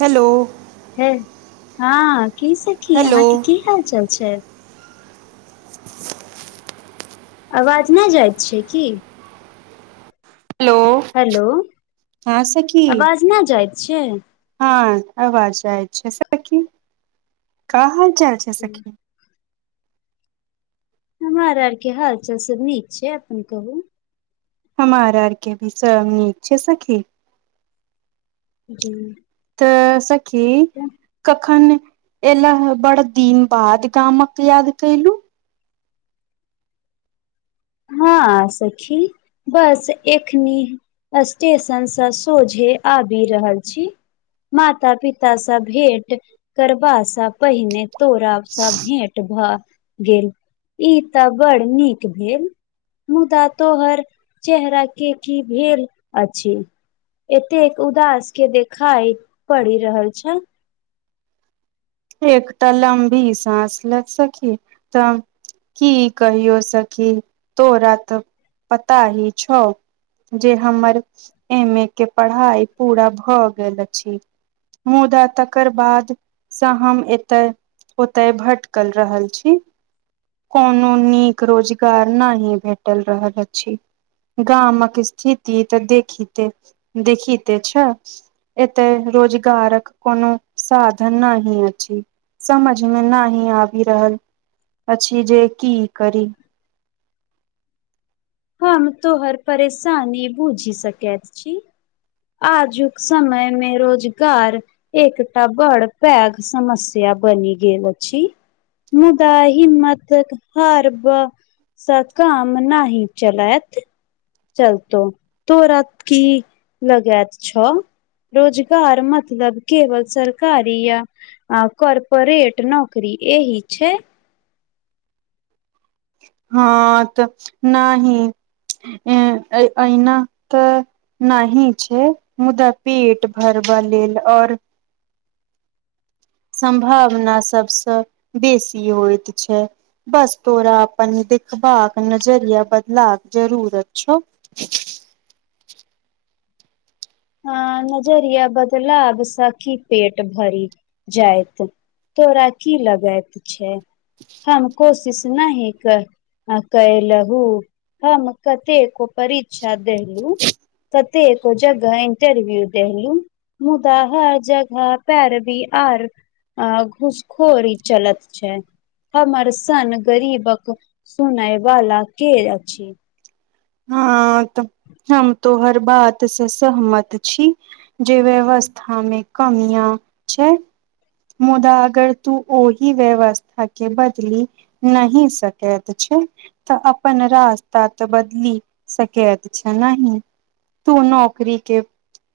hello हे हँ की सखी हेलो अहाँके की हाल चाल छै आवाज नहि जाइत छै की हेलो हेलो हँ सखी आवाज न जाइत छै हँ आवाज जाइ छै सखी का हाल चाल छै सखी हमर आर के हाल चाल सब नीक छै अपन कहू हमार आरके भी सब नीक छै सखी जी तऽ सखी कखन एलहुं बड़ दिन बाद गामक याद केलु हँ सखी बस एखनी स्टेशनसँ सोझे आबि रहल छी माता पिता स भेट करबा सऽ पहिने तोरा सब भेंट भए गेल ई तऽ बड़ नीक भेल मुदा तोहर चेहरा के की भेल अछि एतेक उदास के देखाय पड़ि रहल छै एकटा लम्बी सांस लेत सकी त की कहियौ सखी तोरात पता ही छ जे हमर एम ए के पढ़ाई पूरा भऽ गेल अछि मुदा तकर बाद सँ हम एतय ओतय भट्कल रहल छी कोनो नीक रोजगार नाहि भेटल रहल अछि गामक स्थिति तऽ देखिते देखिते छ एते रोजगारक कोनो साधन नहि अछि समझ मे न ही आबि रहल अछि जे की करी हम तोहर परेशानी बूझी सकैत छी आजुक समय मे रोजगार एकटा बड़ पैघ समस्या बनि गेल अछि मुदा हिम्मतेक हारब स काम नहि चलत चलतो तोरा की लगेत छ रोजगार मतलब केवल सरकारी या आ काॅरपरेट नौकरी एही छै हँ ऽ त नाहि अ अऐना तऽ नहि छै मुदा पेट भरब लेल आओर सम्भवना सभसँ बेसी होइत छै बस तोरा अपन देखिबाक नजरिया बदला जरूर छौ [inaudible] हाँ नजरिया बदलाब सऽ कि पेट भरि जायइत तोरा की लगैत छै हम कोशिश नहि कर आ कै लहु हम कते कोप री श्रद्धू सत [unintelligible] इंटरव्यू देहलू मुदा हर जगह पेरबी आर आ घूसखोरी चलत छै हमर सन गरीबक सुनय वाला के अछि हँ तऽ हम तोहर बात स सहमत छी जे व्यवस्था मे कमिया छै मुदा अगर तू ओहि व्यवस्था के बदलि नही सकैत छैय तऽ अपन रास्ता तऽ बदीली सकैत छै नहि तू नौकरी के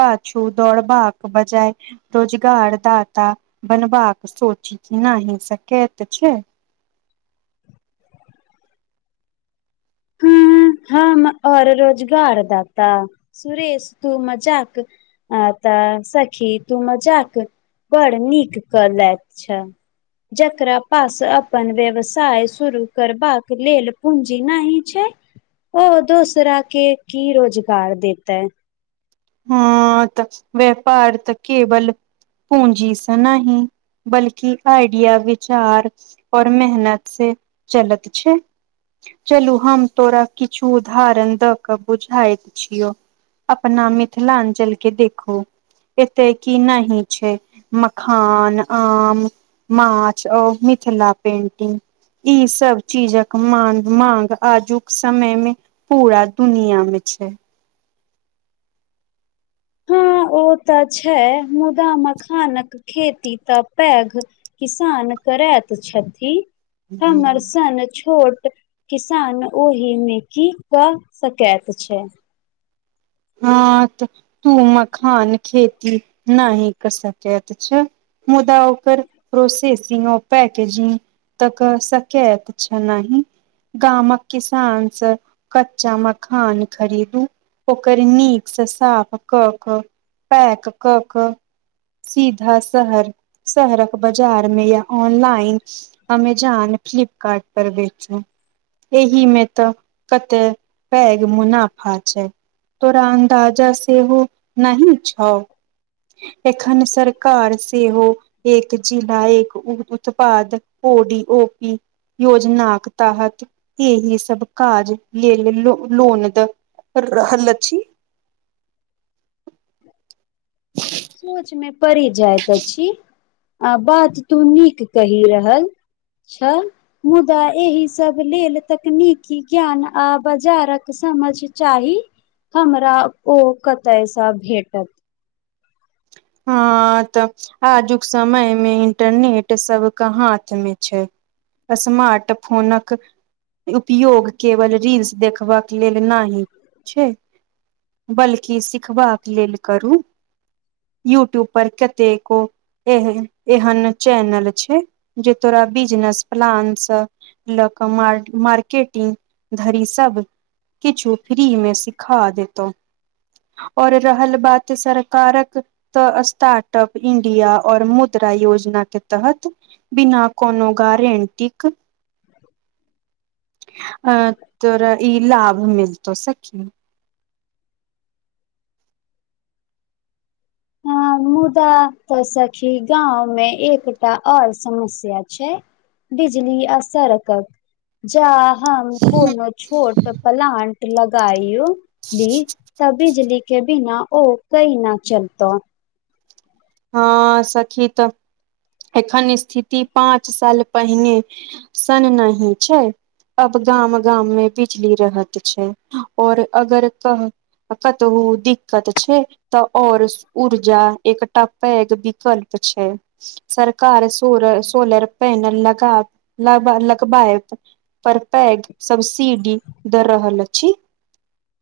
पछू दौड़बाक बजाय रोजगार दाता बनबाका सोची ना ही सकैत छै हँ हम और रोजगार दाता सुरेश तू मजाक आ तऽ सखी तू मजाक बड़ नीक क लैत छ जकरा पास अपन व्यवसाय शुरु करबाक लेल पूँजी नहि छै ओ दूसरा के की रोजगार देता य हँ तऽ व्यापार तऽ केवल पूँजीस नहि बल्कि आइडिया विचार और मेहनत से चलत छै चलू हम तोरा किछु उदाहरण दऽ कऽ बुझाइत छियौ अपना मिथिलानचलके देखु एते की नहि छै मखान आम माछ औ मिथिला पेंटिंग ई सब चीजक मा मांग आजुक समय मे पूरा दुनिया मे छै हां ओ तऽ छै मुदा मखानक खेती तऽ पैघ किसान करैत छथि हमर सन छोट किसान ओहि मे की क सकैत छै हँ त तू मखान खेती नाहि कर सकेत छ मुदा ओकर प्रोसेसि नो पैके तऽ क सकेत छ नाहि गामक किसानसँ कच्चा मखान खरीदू ओकर नीकसँ साफ कऽ कऽ पैक कऽ कऽ सीधा शहर शहरक बाजार मे या ऑनलाइन अमेजॉन फ्लिपकार्ड पर बेचू एहिहमे तऽ कते पैघ मुनाफा छै तोरा अन्दाजा सेहो नाहि छौ एखन सरकार सेहो एक चिला एक उत्पाद ओडी ओ पी योजनाक तहत एही सब काज ले ल ल लोन द रहल अछि सोचमे पड़ि जाइत अछि आ बात तू नीक कहि रहल छ मुदा एहिसभ लेल तकनीकी ज्ञान आ बाजारक समझ चाही हमरा ओ कतयसँ भेटल हँ तऽ आजुक समय मे इंटरनेट सबकऽ हाथ मे छै स्मार्ट फोनक उपयोग केवल रील्स देखबाक लेल नहि छै बल्कि सिखबाक लेल करू यूट्यूब पर कतेको ए एहन चैनल छै जे तोरा बिजनेस प्लानस लऽ कऽ मार मार्केटिंग धरी सब किछु फ्रीमे सिखा देतउ आऔर रहल बात सरकारक तऽ स्टार्ट अप इं्डिया और मुद्रा योजना के तहत बिना कोनो गारंटिक अ तोरा ई लाभ मिलतौ सखी हँ मुदा तऽ सखी गाँंव में एकटा और समस्या छै बिजली आ सड़कक जा हम कोनो छोट प्लांट लगायो ली तऽ बिजली के बिना ओ कईना चलतो हँ सखी तऽ एखन स्थिति पाँच साल पहिनै सन नही छै अब गाम गाम मे बिजली रहत छै और अगर कह कतहु दिक्कत छै तऽ और ऊर्जा एक आ पैघ विकल्प छै सरकार सोल सोलर पैनल लगा ल लगबाएत पर पैग सब्सिडी द रहल अछि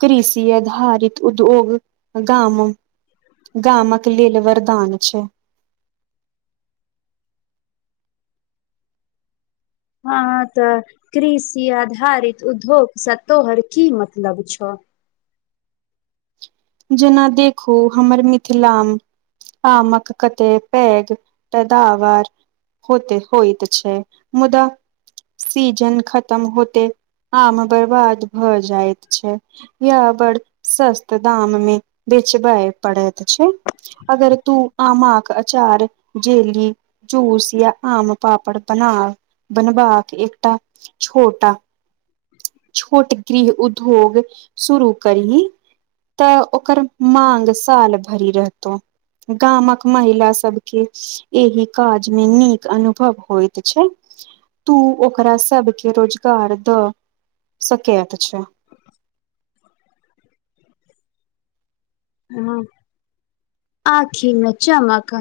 कृषि आधारित उद्योग गाम गामक लेल वरदान छै हँ तऽ कृषि आधारित उद्योग स तोहर की मतलब छौ जेना देखू हमर मिथिलामे कमक कते पैघ पैदावार होतै होइत छै मुदा सीजन खतम होते आम बर्बाद भऽ जाइत छै य बड़ सस्त दाम मे बेचबय पड़ैत छै अगर तू आमक आचार जेली जूस या आम पापड़ बना बनवा कऽ एकटा छोटा छोट गृह उद्योग शुरू करी तऽ ओकर माँग साल भरि रहतो गामक महिला सबके एहि काज मे नीक अनुभव होइत छै तू ओकरा सबके रोजगार दऽ सकैत छै [inaudible] हँ आखिमे चमक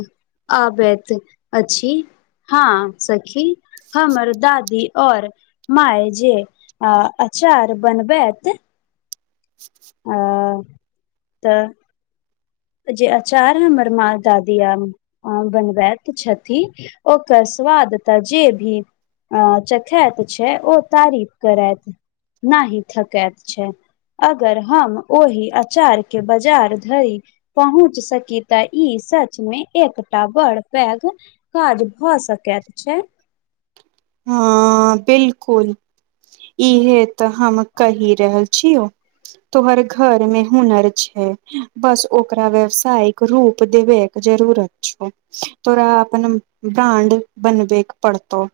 आबत अछि हँ सखी हमर दादी और माय जे अऽ अचार बनबैत आ तऽ जे अचार हमर म दादी या अ बनबैत छथि ओकर स्वाद तऽ जे भी अ चखत छै ओ तारीफ करैत ना ही थकैत छै अगर हम ओहि अचार के बाजार धरि पहुँच सकी तऽ ई सच मे एकटा बड़ पैघ काज भए सकैत छै हँ बिलकुल इहे तऽ हम कहि रहल छियौ तोहर घर मे हुनर छै बस ओकरा व्यावसायिक रूप देबे जरूरत छौ तोरा अपनन ब्रांड बनबैक पड़तौ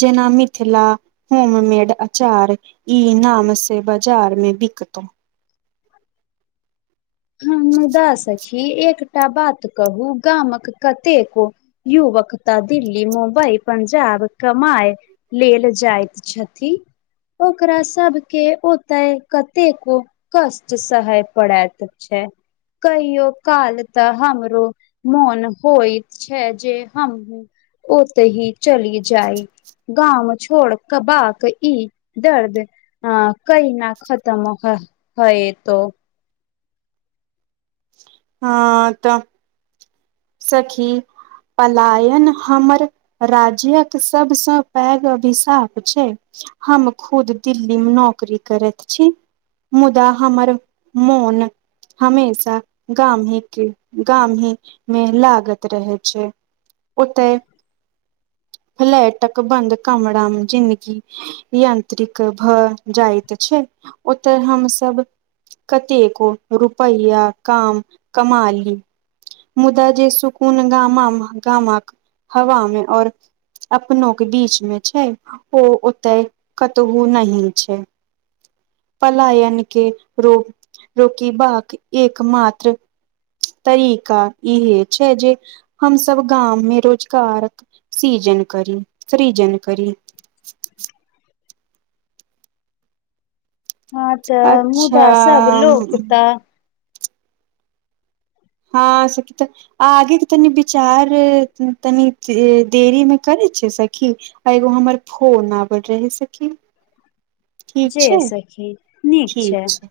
जेना मिथिला होम मेड अचार इ नाम से बाजार मे बिकतौ [inaudible] हम मुदा सखी एकटा बात कहू गामक कतेक युवक दिल्ली मुम्बई पंजाब कमाय लेल जाइत छथिन ओकरा सब केँ ओते कतेको कष्ट सहे पड़त छै कहियो काल तऽ हमरो मोन होइत छै जे हम ओत ही चली जाइ गाम छोड़ कऽ बाक ई दर्द अ कई न खत्म होइ तो हँ तऽ सखी पलायन हमर राज्यक सबसँ पैघ अभिशाप छै हम खुद दिल्ली मे नौकरी करैत छी मुदा हमर मौन हमेशा गाम ही गाम ही मेल लागत रहै छै ओते फलैटक बन्द कामरा मे जिन्गी यंत्रिक भऽ जाइत छै ओतय हमसभ कते को रुपैया काम कमाली मुदा जे सुकून गामा मऽ गामक हवामे अइ अपनो के बीच मे छै ओ ओते कतहु नहि छै पलायन के रोग रोकी बाक एक मात्र तरीका इहे छै जे हमस गाममे रोजगार सिजन करी सृजन करी हँ तऽ मुदा सब लोक अच्छा तऽ हँ सक त आ आगेके तनि विचार तनि देरी मे करै छिय सखी आ एगो हमर फोन आवे रहे सखी ठीक जे छै सखी नीक ठीक छै